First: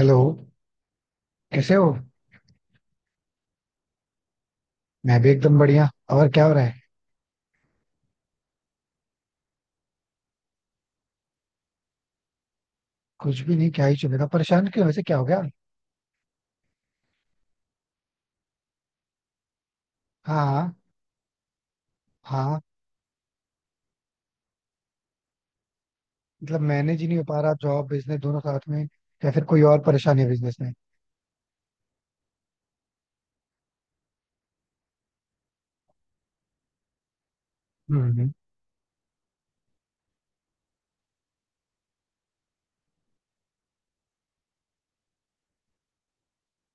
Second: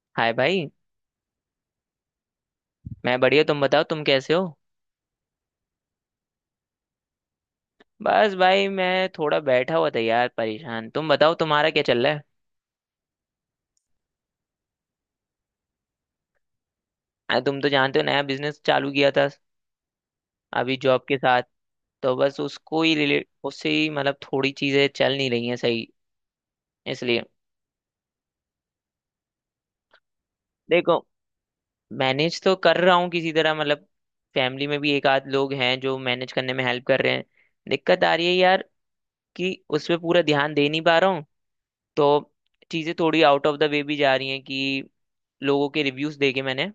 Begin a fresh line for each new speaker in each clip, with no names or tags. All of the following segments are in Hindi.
हेलो.
हाय भाई।
कैसे हो?
मैं बढ़िया, तुम बताओ तुम कैसे हो?
मैं भी एकदम बढ़िया. और क्या हो रहा है?
बस भाई मैं थोड़ा बैठा हुआ था यार, परेशान। तुम बताओ तुम्हारा क्या चल रहा है?
कुछ भी नहीं, क्या ही चलेगा. परेशान क्यों, वैसे क्या हो गया?
अरे तुम तो जानते हो, नया बिजनेस चालू किया था
हाँ, हाँ.
अभी जॉब के साथ। तो बस
हाँ,
उसको ही रिलेट, उससे ही मतलब थोड़ी चीजें चल नहीं रही हैं सही।
मतलब मैनेज ही नहीं
इसलिए
हो पा रहा, जॉब बिजनेस दोनों साथ में? या फिर कोई और परेशानी है बिजनेस में?
देखो, मैनेज तो कर रहा हूँ किसी तरह, मतलब फैमिली में भी एक आध लोग हैं जो मैनेज करने में हेल्प कर रहे हैं।
हम्म,
दिक्कत आ रही
हम्म.
है यार कि उस पर पूरा ध्यान दे नहीं पा रहा हूँ। तो चीजें थोड़ी आउट ऑफ द वे भी जा रही हैं कि लोगों के रिव्यूज देखे मैंने,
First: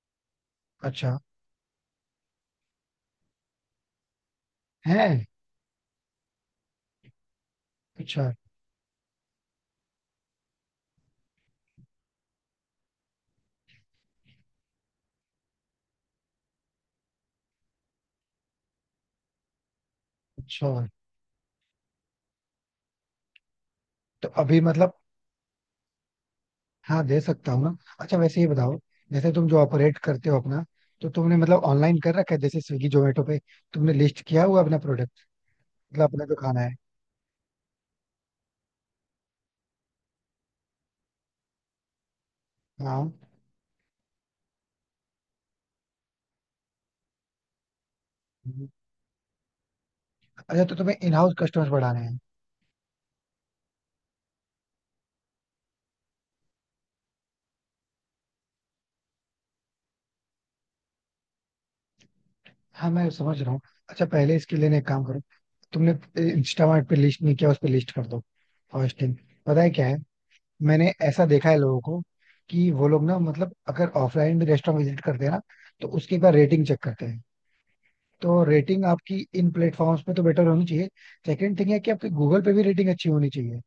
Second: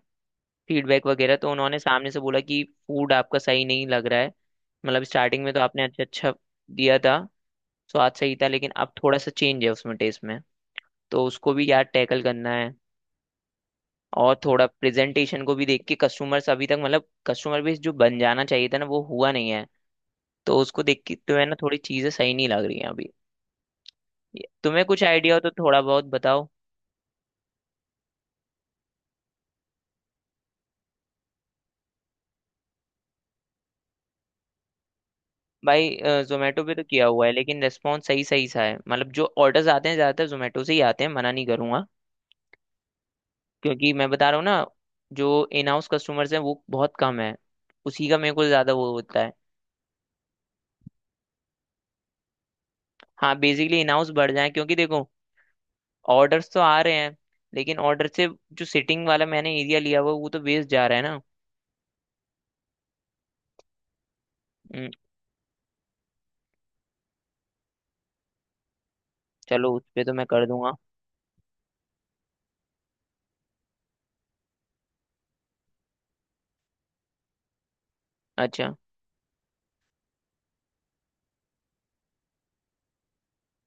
फीडबैक
अच्छा.
वगैरह तो उन्होंने सामने से बोला कि फूड आपका सही नहीं लग रहा है। मतलब
है.
स्टार्टिंग में तो आपने अच्छा अच्छा दिया था, स्वाद
अच्छा.
सही था, लेकिन अब थोड़ा सा चेंज है उसमें, टेस्ट में। तो उसको भी यार टैकल करना है। और थोड़ा प्रेजेंटेशन को भी देख के, कस्टमर्स अभी तक मतलब कस्टमर बेस जो बन जाना चाहिए था ना वो हुआ नहीं है। तो
अच्छा
उसको देख के तो है ना, थोड़ी चीजें सही नहीं लग रही हैं अभी।
तो अभी
तुम्हें
मतलब...
कुछ आइडिया हो तो थोड़ा बहुत बताओ।
हाँ दे सकता हूँ ना. अच्छा वैसे ये बताओ, जैसे तुम जो ऑपरेट करते हो अपना, तो तुमने मतलब ऑनलाइन कर रखा है, जैसे स्विगी जोमेटो पे तुमने लिस्ट किया हुआ अपना प्रोडक्ट,
भाई
मतलब अपना जो खाना
जोमेटो
है.
पे तो किया हुआ है, लेकिन रेस्पॉन्स सही सही सा है, मतलब जो ऑर्डर्स आते हैं ज्यादातर जोमेटो से ही आते हैं, मना नहीं करूंगा।
हाँ.
क्योंकि मैं बता रहा हूँ ना, जो इन हाउस कस्टमर्स हैं वो बहुत कम है। उसी का मेरे को
हम्म.
ज्यादा वो होता है।
अच्छा तो तुम्हें इन हाउस कस्टमर्स बढ़ाने हैं.
हाँ बेसिकली इन हाउस बढ़ जाए, क्योंकि देखो ऑर्डर्स तो आ रहे हैं, लेकिन ऑर्डर से जो सिटिंग वाला मैंने एरिया लिया हुआ है, वो तो वेस्ट जा रहा है ना।
हाँ मैं समझ रहा हूँ. अच्छा पहले इसके लिए ना एक
हम्म।
काम करो. तुमने इंस्टामार्ट पे लिस्ट नहीं किया, उस पे लिस्ट कर दो. First thing. पता है
चलो उस
क्या है,
पे तो मैं कर दूंगा।
मैंने ऐसा देखा है लोगों को कि वो लोग ना मतलब अगर ऑफलाइन भी रेस्टोरेंट विजिट करते हैं ना, तो उसकी एक बार रेटिंग चेक करते हैं. तो
अच्छा,
रेटिंग आपकी इन प्लेटफॉर्म्स पे तो बेटर होनी चाहिए. सेकंड थिंग है कि आपकी गूगल पे भी रेटिंग अच्छी होनी चाहिए.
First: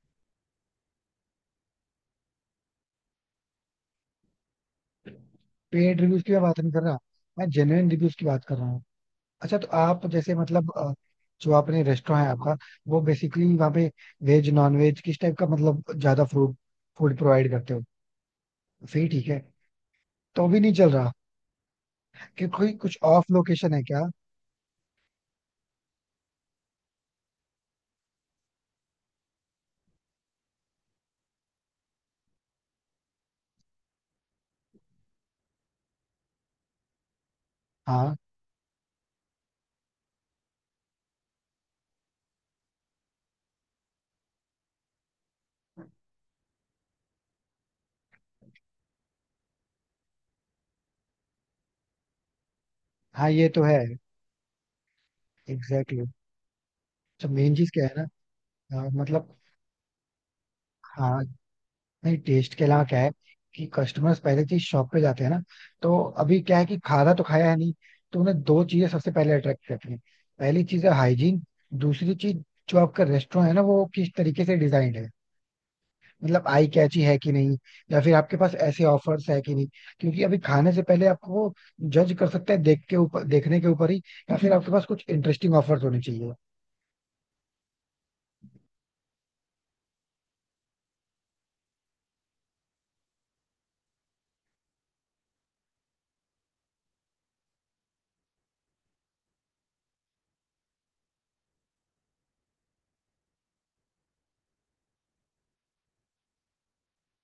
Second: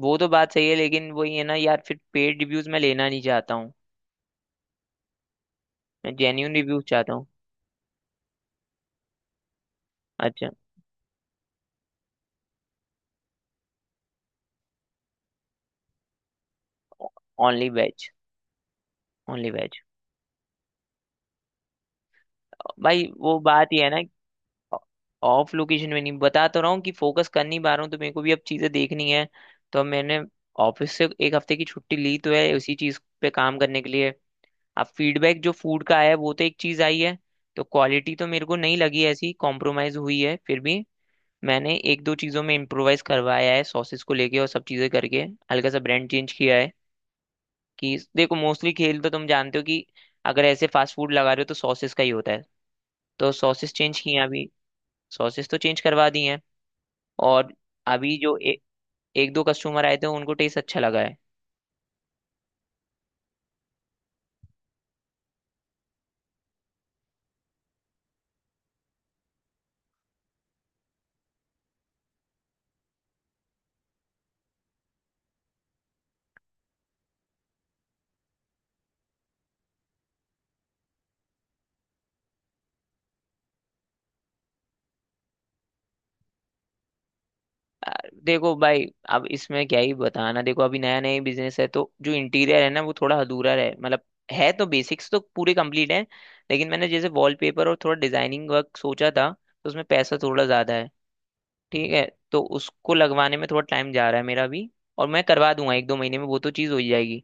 वो तो बात सही है लेकिन वही है ना यार, फिर पेड रिव्यूज मैं लेना नहीं चाहता हूँ।
पेड
मैं
रिव्यूज की मैं
जेन्यून
बात नहीं कर
रिव्यूज
रहा,
चाहता हूँ।
मैं जेन्युइन रिव्यूज की बात कर रहा हूँ. अच्छा तो आप जैसे
अच्छा।
मतलब जो आपने रेस्टोरेंट है आपका, वो बेसिकली वहाँ पे वेज नॉन वेज किस टाइप का, मतलब ज्यादा फूड फूड प्रोवाइड
ओनली
करते हो?
वेज।
फिर ठीक है.
Only veg.
तो भी नहीं चल रहा? कि कोई कुछ
भाई
ऑफ
वो बात
लोकेशन
ही
है
है
क्या?
ना, ऑफ लोकेशन में नहीं, बता तो रहा हूँ कि फोकस कर नहीं पा रहा हूँ, तो मेरे को भी अब चीजें देखनी है। तो अब मैंने ऑफिस से एक हफ्ते की छुट्टी ली तो है उसी चीज पे काम करने के लिए। अब फीडबैक जो फूड का आया है वो तो एक चीज आई है। तो क्वालिटी
हाँ.
तो मेरे को नहीं लगी ऐसी कॉम्प्रोमाइज हुई है, फिर भी मैंने एक दो चीजों में इम्प्रोवाइज करवाया है, सॉसेस को लेके और सब चीजें करके। हल्का सा ब्रांड चेंज किया है कि देखो, मोस्टली खेल तो तुम जानते हो कि अगर ऐसे फास्ट फूड लगा रहे हो तो सॉसेस का ही होता है।
हाँ
तो
ये तो
सॉसेस
है.
चेंज किए हैं अभी। सॉसेस तो चेंज
एग्जैक्टली exactly.
करवा दी हैं।
तो
और
मेन चीज क्या है?
अभी जो
ना
एक
मतलब...
दो कस्टमर आए थे उनको टेस्ट अच्छा लगा है।
हाँ. नहीं टेस्ट के अलावा क्या है? कि कस्टमर्स पहले चीज शॉप पे जाते हैं ना, तो अभी क्या है कि खाना तो खाया है नहीं. तो उन्हें दो चीजें सबसे पहले अट्रैक्ट करती हैं. पहली चीज है हाइजीन. दूसरी चीज, जो आपका रेस्टोरेंट है ना, वो किस तरीके से डिजाइंड है. मतलब आई कैची है कि नहीं, या फिर आपके पास ऐसे ऑफर्स है कि नहीं. क्योंकि अभी खाने से पहले आपको वो जज कर सकते हैं, देख के ऊपर, देखने के ऊपर ही. या फिर आपके पास कुछ इंटरेस्टिंग ऑफर्स होने चाहिए.
आ, देखो भाई, अब इसमें क्या ही बताना, देखो अभी नया नया बिजनेस है तो जो इंटीरियर है ना वो थोड़ा अधूरा है, मतलब है तो बेसिक्स तो पूरे कंप्लीट है। लेकिन मैंने जैसे वॉलपेपर और थोड़ा डिजाइनिंग वर्क सोचा था तो उसमें पैसा थोड़ा ज्यादा है, ठीक है, तो उसको लगवाने में थोड़ा टाइम जा रहा है मेरा भी। और मैं करवा दूंगा एक दो महीने में, वो तो चीज़ हो ही जाएगी।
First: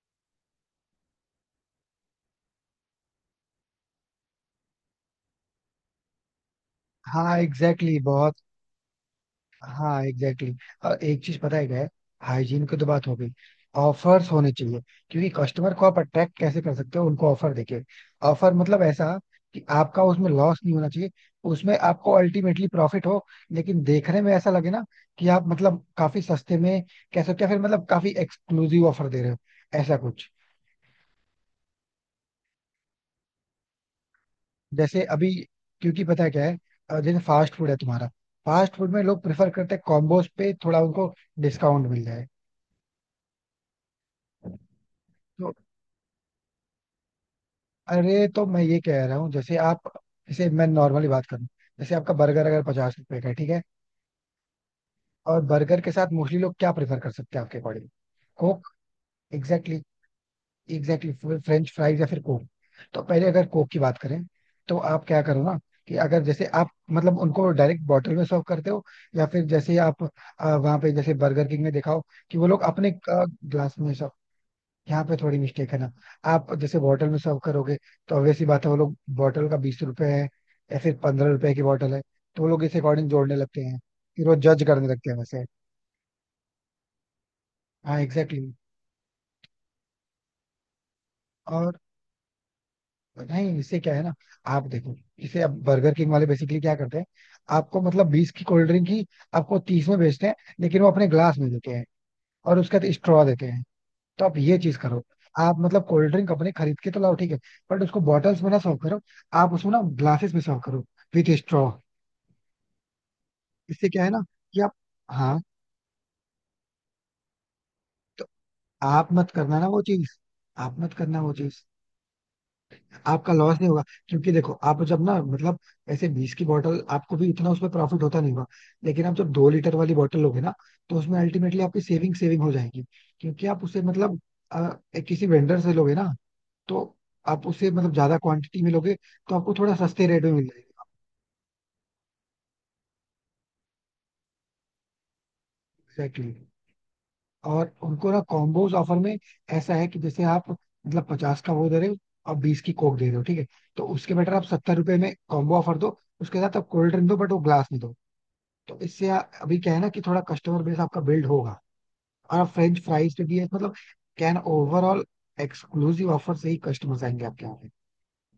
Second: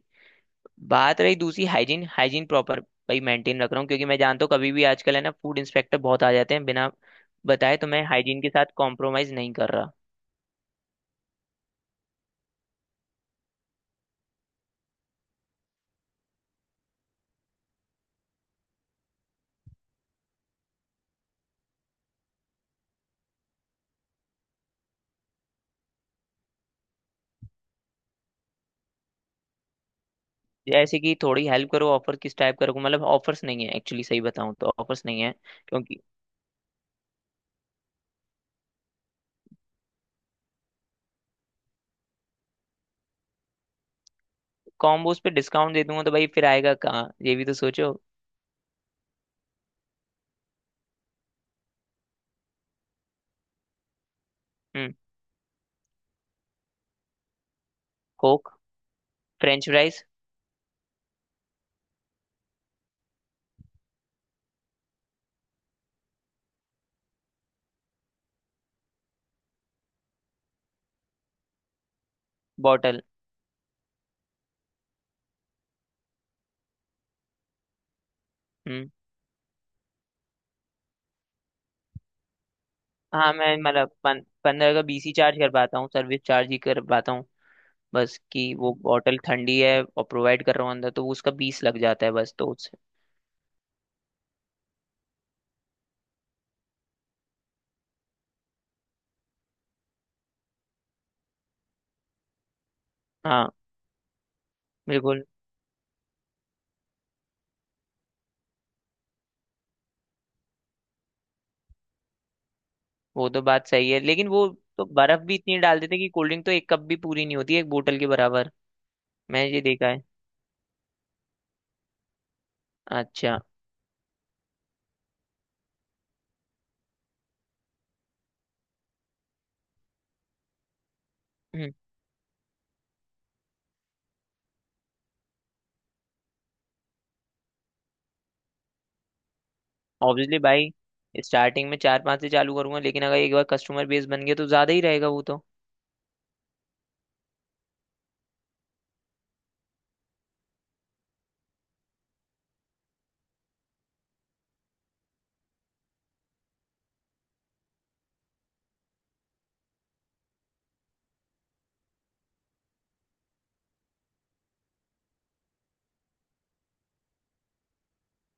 बात रही दूसरी, हाइजीन। हाइजीन प्रॉपर भाई मेंटेन रख रहा हूँ, क्योंकि मैं जानता हूँ कभी भी आजकल है ना फूड इंस्पेक्टर बहुत आ जाते हैं बिना
हाँ
बताए, तो
एग्जैक्टली
मैं
exactly, बहुत.
हाइजीन के साथ कॉम्प्रोमाइज नहीं कर रहा।
हाँ एग्जैक्टली exactly. और एक चीज पता है क्या है, हाइजीन की तो बात हो गई. ऑफर्स होने चाहिए, क्योंकि कस्टमर को आप अट्रैक्ट कैसे कर सकते हो, उनको ऑफर देके. ऑफर मतलब ऐसा कि आपका उसमें लॉस नहीं होना चाहिए, उसमें आपको अल्टीमेटली प्रॉफिट हो, लेकिन देखने में ऐसा लगे ना कि आप मतलब काफी सस्ते में कह सकते हो, या फिर मतलब काफी एक्सक्लूसिव ऑफर दे रहे हो, ऐसा कुछ.
जैसे कि थोड़ी हेल्प करो, ऑफर किस टाइप का रखूँ, मतलब ऑफर्स नहीं है एक्चुअली, सही बताऊँ तो
जैसे
ऑफर्स नहीं
अभी,
है। क्योंकि
क्योंकि पता है क्या है, जैसे फास्ट फूड है तुम्हारा. फास्ट फूड में लोग प्रेफर करते हैं कॉम्बोज पे, थोड़ा उनको डिस्काउंट मिल जाए.
कॉम्बोज पे
तो
डिस्काउंट दे दूंगा तो भाई फिर आएगा कहाँ, ये भी तो सोचो।
अरे तो मैं ये कह रहा हूँ, जैसे आप, जैसे मैं नॉर्मली बात करूँ, जैसे आपका बर्गर अगर 50 रुपए का है, ठीक है.
हम्म।
और बर्गर के साथ मोस्टली लोग क्या प्रेफर कर सकते हैं आपके according?
Coke.
Coke.
French
exactly.
Fries.
Exactly. French fries या फिर कोक. तो पहले अगर कोक की बात करें, तो आप क्या करो ना, कि अगर जैसे आप मतलब उनको डायरेक्ट बॉटल में सर्व करते हो, या फिर जैसे आप वहाँ पे जैसे बर्गर किंग में देखा हो कि वो लोग अपने
बॉटल।
ग्लास में... यहाँ पे थोड़ी मिस्टेक है ना. आप जैसे बॉटल में सर्व करोगे, तो obvious सी बात है, वो
हम्म।
लोग बॉटल का 20 रुपए है, या फिर 15 रुपए की बॉटल है, तो वो लोग इस अकॉर्डिंग
हाँ
जोड़ने
मैं
लगते हैं.
मतलब पं,
फिर वो जज
पंद्रह का
करने
बीस
लगते
ही
हैं
चार्ज
वैसे.
कर पाता हूँ, सर्विस चार्ज ही कर पाता हूँ।
हाँ
बस
एग्जैक्टली exactly.
कि वो बॉटल ठंडी है और प्रोवाइड कर रहा हूँ अंदर तो वो उसका बीस
और
लग जाता है बस, तो उससे
नहीं, इससे क्या है ना, आप देखो जैसे अब बर्गर किंग वाले बेसिकली क्या करते हैं, आपको मतलब 20 की कोल्ड ड्रिंक ही आपको 30 में बेचते हैं. लेकिन वो अपने ग्लास में देते हैं, और उसके साथ स्ट्रॉ देते
हाँ
हैं. तो आप ये चीज करो,
बिल्कुल।
आप मतलब कोल्ड ड्रिंक अपने खरीद के तो लाओ, ठीक है, बट उसको बॉटल्स में ना सर्व करो, आप उसमें ना ग्लासेस में सर्व करो, विथ स्ट्रॉ.
वो तो बात
इससे
सही है
क्या है ना
लेकिन वो
कि आप...
तो बर्फ भी
हाँ,
इतनी डाल देते हैं कि कोल्ड ड्रिंक तो एक कप भी पूरी नहीं होती है एक बोतल के
तो
बराबर।
आप मत
मैंने
करना
ये
ना वो
देखा है।
चीज, आप मत करना वो चीज. आपका
अच्छा।
लॉस नहीं होगा. क्योंकि देखो आप जब ना मतलब, ऐसे 20 की बॉटल आपको भी इतना उसमें प्रॉफिट होता नहीं होगा, लेकिन आप जब 2 लीटर वाली बॉटल लोगे ना, तो उसमें अल्टीमेटली आपकी सेविंग सेविंग हो जाएगी. क्योंकि आप उसे मतलब अ, एक किसी वेंडर से लोगे ना, तो आप उसे मतलब ज्यादा क्वांटिटी में लोगे, तो आपको थोड़ा सस्ते रेट में
ऑब्वियसली
मिल
भाई।
जाएगा.
स्टार्टिंग में चार पांच से चालू करूंगा लेकिन अगर एक बार कस्टमर बेस बन गया तो ज्यादा ही रहेगा वो तो।
एग्जैक्टली. और उनको ना कॉम्बोज ऑफर में ऐसा है कि जैसे आप मतलब 50 का वो दे रहे हो, और 20 की कोक दे रहे हो, ठीक है, तो उसके बेटर आप 70 रुपए में कॉम्बो ऑफर दो, उसके साथ आप कोल्ड ड्रिंक दो बट वो ग्लास में दो. तो इससे अभी क्या है ना कि थोड़ा कस्टमर बेस आपका बिल्ड होगा. और आप फ्रेंच फ्राइज पे भी है मतलब, कैन ओवरऑल एक्सक्लूसिव ऑफर से ही कस्टमर्स आएंगे आपके यहाँ.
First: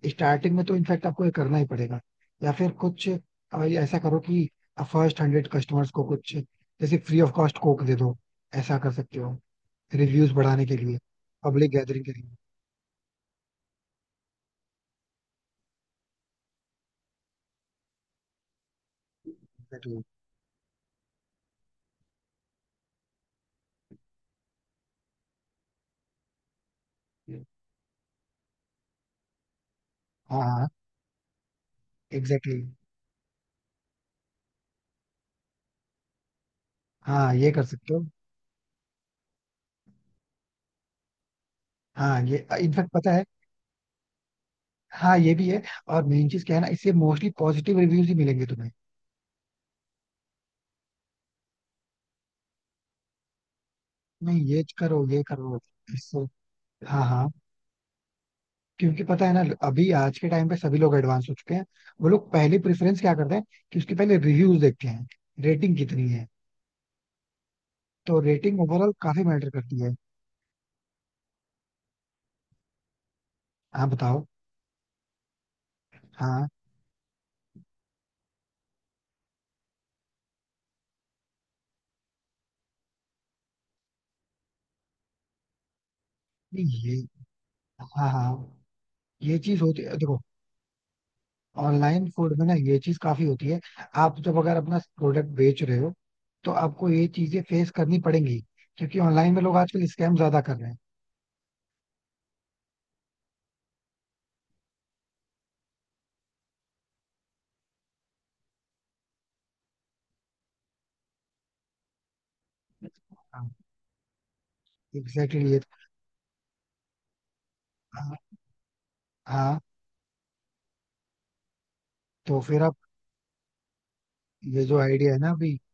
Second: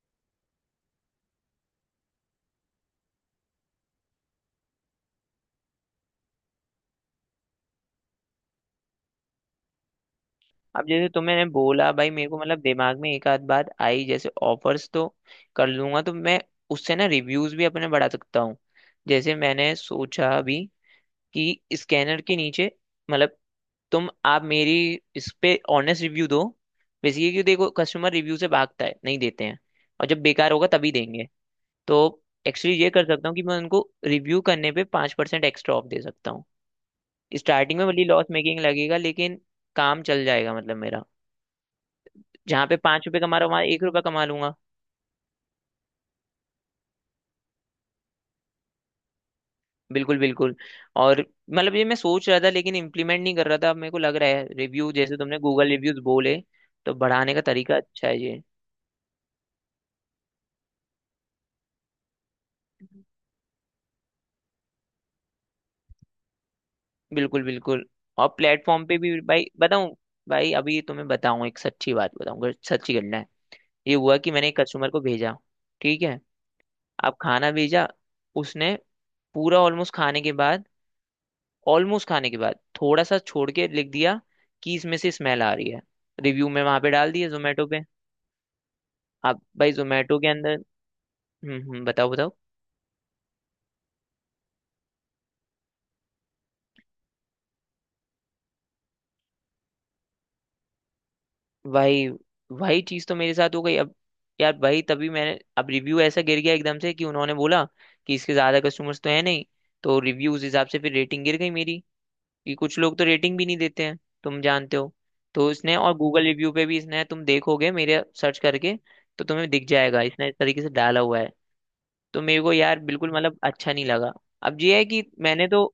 स्टार्टिंग में तो इनफैक्ट आपको ये करना ही पड़ेगा. या फिर कुछ ये ऐसा करो कि फर्स्ट 100 कस्टमर्स को कुछ जैसे फ्री ऑफ कॉस्ट कोक दे दो. ऐसा कर सकते हो, रिव्यूज बढ़ाने के
अब
लिए,
जैसे तुमने
पब्लिक
बोला
गैदरिंग
भाई
के लिए.
मेरे को मतलब दिमाग में एक आध बात आई, जैसे ऑफर्स तो कर लूंगा तो मैं उससे ना रिव्यूज भी अपने बढ़ा सकता हूँ। जैसे मैंने
एग्जैक्टली.
सोचा अभी कि स्कैनर के नीचे, मतलब तुम आप मेरी इस पे ऑनेस्ट रिव्यू दो, बेसिकली कि देखो कस्टमर रिव्यू से भागता है, नहीं देते हैं। और जब
हाँ,
बेकार
हाँ
होगा तभी देंगे। तो
एग्जैक्टली exactly.
एक्चुअली ये कर सकता हूँ कि मैं उनको रिव्यू करने पे 5% एक्स्ट्रा ऑफ दे सकता हूँ।
हाँ ये कर
स्टार्टिंग में
सकते हो.
भले लॉस मेकिंग लगेगा लेकिन काम चल जाएगा, मतलब मेरा।
हाँ ये
जहाँ पे
इनफैक्ट
पाँच
पता
रुपये
है.
कमा रहा हूँ वहाँ 1 रुपया कमा लूंगा।
हाँ ये भी है. और मेन चीज क्या है ना, इससे मोस्टली पॉजिटिव रिव्यूज ही मिलेंगे तुम्हें.
बिल्कुल बिल्कुल। और मतलब ये मैं सोच रहा था लेकिन इम्प्लीमेंट नहीं कर रहा था, अब मेरे को लग रहा
नहीं
है
ये
रिव्यू,
करो,
जैसे
ये
तुमने
करो
गूगल रिव्यूज
इससे.
बोले, तो
हाँ, हाँ.
बढ़ाने का तरीका अच्छा है।
क्योंकि पता है ना, अभी आज के टाइम पे सभी लोग एडवांस हो चुके हैं. वो लोग पहले प्रेफरेंस क्या करते हैं, कि उसके पहले रिव्यूज देखते हैं, रेटिंग कितनी है.
बिल्कुल बिल्कुल।
तो
और
रेटिंग
प्लेटफॉर्म
ओवरऑल
पे भी
काफी
भाई
मैटर करती
बताऊं,
है.
भाई अभी तुम्हें बताऊं एक सच्ची बात बताऊं, अगर सच्ची घटना है।
हाँ
ये हुआ
बताओ.
कि मैंने एक कस्टमर को भेजा, ठीक है,
हाँ.
अब खाना भेजा। उसने पूरा ऑलमोस्ट खाने के बाद, ऑलमोस्ट खाने के बाद थोड़ा सा छोड़ के लिख दिया कि इसमें से स्मेल आ रही है, रिव्यू में
नहीं
वहां पे
ये...
डाल दिया जोमेटो पे।
हाँ, हाँ, ये
अब
चीज
भाई
होती है
जोमेटो
देखो.
के अंदर। हम्म,
ऑनलाइन
बताओ
फूड
बताओ।
में ना ये चीज काफी होती है. आप जब अगर अपना प्रोडक्ट बेच रहे हो, तो आपको ये चीजें फेस करनी पड़ेंगी, क्योंकि ऑनलाइन में लोग आजकल स्कैम ज्यादा कर रहे हैं.
वही, वही चीज तो मेरे साथ हो गई अब यार, वही तभी मैंने, अब रिव्यू ऐसा गिर गया एकदम से कि उन्होंने बोला कि इसके ज्यादा कस्टमर्स तो है नहीं, तो रिव्यू उस हिसाब से, फिर रेटिंग गिर गई मेरी, कि कुछ लोग तो रेटिंग भी
हाँ.
नहीं देते हैं, तुम जानते हो। तो
एग्जैक्टली ये...
इसने और गूगल रिव्यू पे भी इसने, तुम देखोगे मेरे
हाँ,
सर्च करके तो तुम्हें
हाँ.
दिख जाएगा, इसने इस तरीके से डाला हुआ है। तो
तो
मेरे को
फिर आप...
यार बिल्कुल मतलब अच्छा नहीं लगा। अब
ये जो
ये है कि
आइडिया है ना
मैंने
अभी...
तो,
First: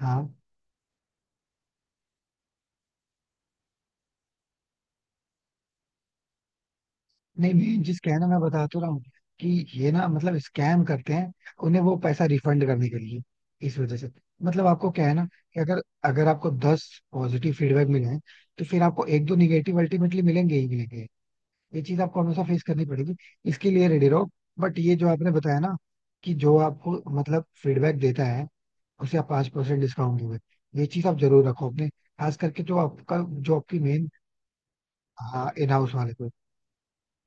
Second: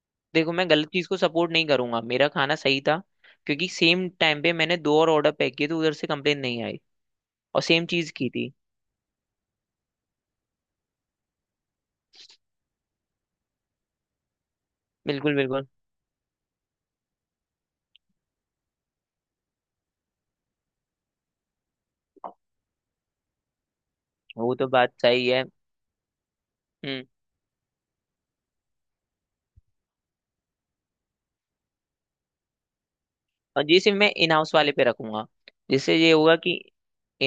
हाँ.
देखो मैं गलत चीज को सपोर्ट नहीं करूंगा, मेरा खाना सही था, क्योंकि सेम टाइम पे मैंने दो और ऑर्डर पैक किए तो उधर से कंप्लेन नहीं आई,
नहीं
और
मेन
सेम
जिस
चीज
कहना
की
मैं
थी।
बता तो रहा हूँ, कि ये ना मतलब स्कैम करते हैं, उन्हें वो पैसा रिफंड करने के लिए, इस वजह से. मतलब आपको क्या है ना
बिल्कुल
कि
बिल्कुल।
अगर अगर आपको 10 पॉजिटिव फीडबैक मिले हैं, तो फिर आपको एक दो निगेटिव अल्टीमेटली मिलेंगे ही मिलेंगे. ये चीज आपको हमेशा फेस करनी पड़ेगी, इसके लिए रेडी रहो.
वो तो
बट
बात
ये जो
सही
आपने
है।
बताया ना, कि जो आपको
हम्म।
मतलब फीडबैक देता है उसे आप 5% डिस्काउंट दोगे, ये चीज आप जरूर रखो अपने, खास करके जो आपका जो
और
आपकी
जैसे
मेन...
मैं इन हाउस वाले पे रखूंगा,
हाँ इन हाउस
जिससे ये
वाले को.
होगा कि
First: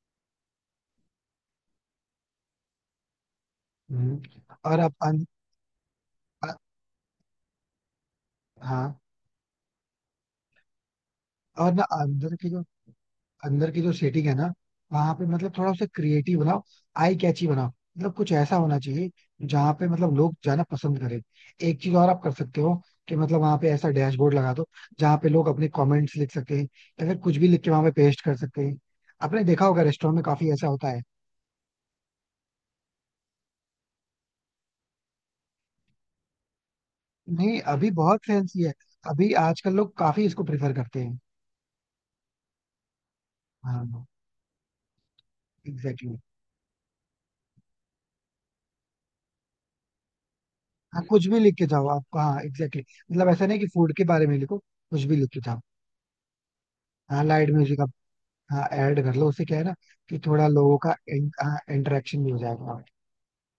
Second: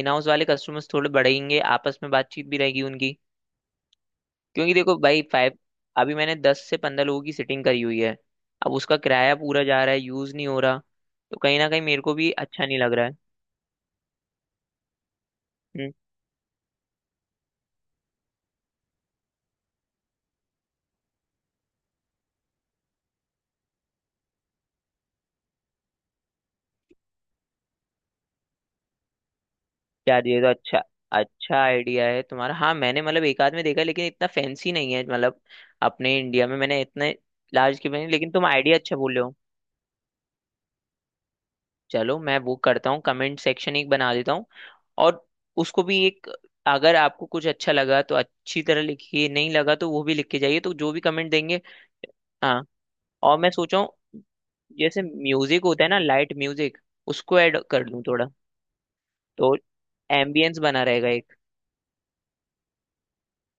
इन हाउस वाले कस्टमर्स थोड़े बढ़ेंगे, आपस में बातचीत भी रहेगी उनकी।
हम्म.
क्योंकि
और आप
देखो भाई फाइव, अभी मैंने 10 से 15 लोगों की सिटिंग करी हुई है। अब उसका
हाँ.
किराया पूरा जा रहा है, यूज नहीं हो रहा, तो कहीं ना
और
कहीं
ना
मेरे को भी
अंदर की जो,
अच्छा नहीं लग रहा है।
सेटिंग है ना, वहां पे मतलब थोड़ा उसे
हम्म।
क्रिएटिव बनाओ, आई कैची बनाओ. मतलब कुछ ऐसा होना चाहिए जहाँ पे मतलब लोग जाना पसंद करें. एक चीज और आप कर सकते हो, कि मतलब वहां पे ऐसा डैशबोर्ड लगा दो जहाँ पे लोग अपने कमेंट्स लिख सकते हैं, या फिर कुछ भी लिख के वहां पे पेस्ट कर सकते हैं. आपने देखा होगा रेस्टोरेंट में
यार ये तो
काफी ऐसा
अच्छा,
होता है.
अच्छा आइडिया है तुम्हारा। हाँ मैंने मतलब एक आध में देखा है, लेकिन इतना फैंसी नहीं है मतलब, अपने इंडिया में मैंने इतने
नहीं
लार्ज के
अभी
बने,
बहुत
लेकिन तुम
फैंसी है.
आइडिया अच्छा बोल।
अभी आजकल लोग काफी इसको प्रेफर करते हैं.
चलो मैं वो करता हूँ, कमेंट सेक्शन
हाँ
एक बना देता हूँ। और उसको भी
एग्जैक्टली.
एक, अगर आपको कुछ अच्छा लगा तो अच्छी तरह लिखिए, नहीं लगा तो वो भी लिख के जाइए। तो जो भी
हाँ कुछ
कमेंट
भी लिख
देंगे,
के जाओ आप. हाँ
हाँ।
Exactly exactly. मतलब
और
ऐसा
मैं
नहीं कि
सोचा
फूड के
हूँ
बारे में लिखो,
जैसे
कुछ भी लिख के जाओ.
म्यूजिक होता है ना, लाइट म्यूजिक,
हाँ
उसको
लाइट
ऐड
म्यूजिक
कर
आप...
लूँ थोड़ा,
हाँ ऐड कर लो. उससे
तो
क्या है ना कि थोड़ा
एम्बियंस
लोगों
बना
का
रहेगा एक।
इंटरेक्शन भी हो जाएगा,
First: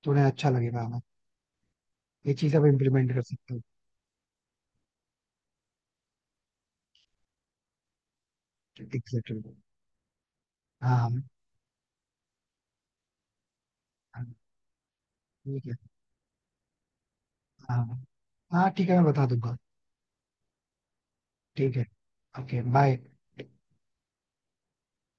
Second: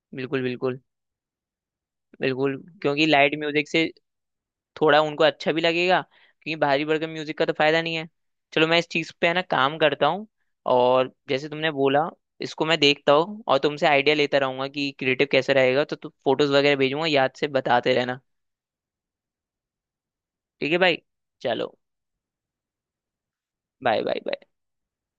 थोड़ा
बिल्कुल
अच्छा
बिल्कुल।
लगेगा हमें. ये
बिल्कुल,
चीज आप
क्योंकि
इम्प्लीमेंट कर
लाइट
सकते हो.
म्यूजिक से थोड़ा उनको अच्छा भी लगेगा, क्योंकि भारी भरकम म्यूजिक का तो फायदा नहीं है। चलो मैं इस चीज
एग्जैक्टली
पे है
exactly.
ना काम करता हूँ।
हाँ,
और
हाँ.
जैसे तुमने बोला, इसको मैं देखता हूँ और तुमसे आइडिया
हाँ,
लेता रहूंगा कि क्रिएटिव कैसे
ठीक है.
रहेगा, तो तुम फोटोज वगैरह भेजूंगा याद से
हाँ.
बताते रहना।
हाँ ठीक है मैं बता दूंगा.
ठीक है भाई। चलो,
ठीक है. Okay bye.
Bye bye bye.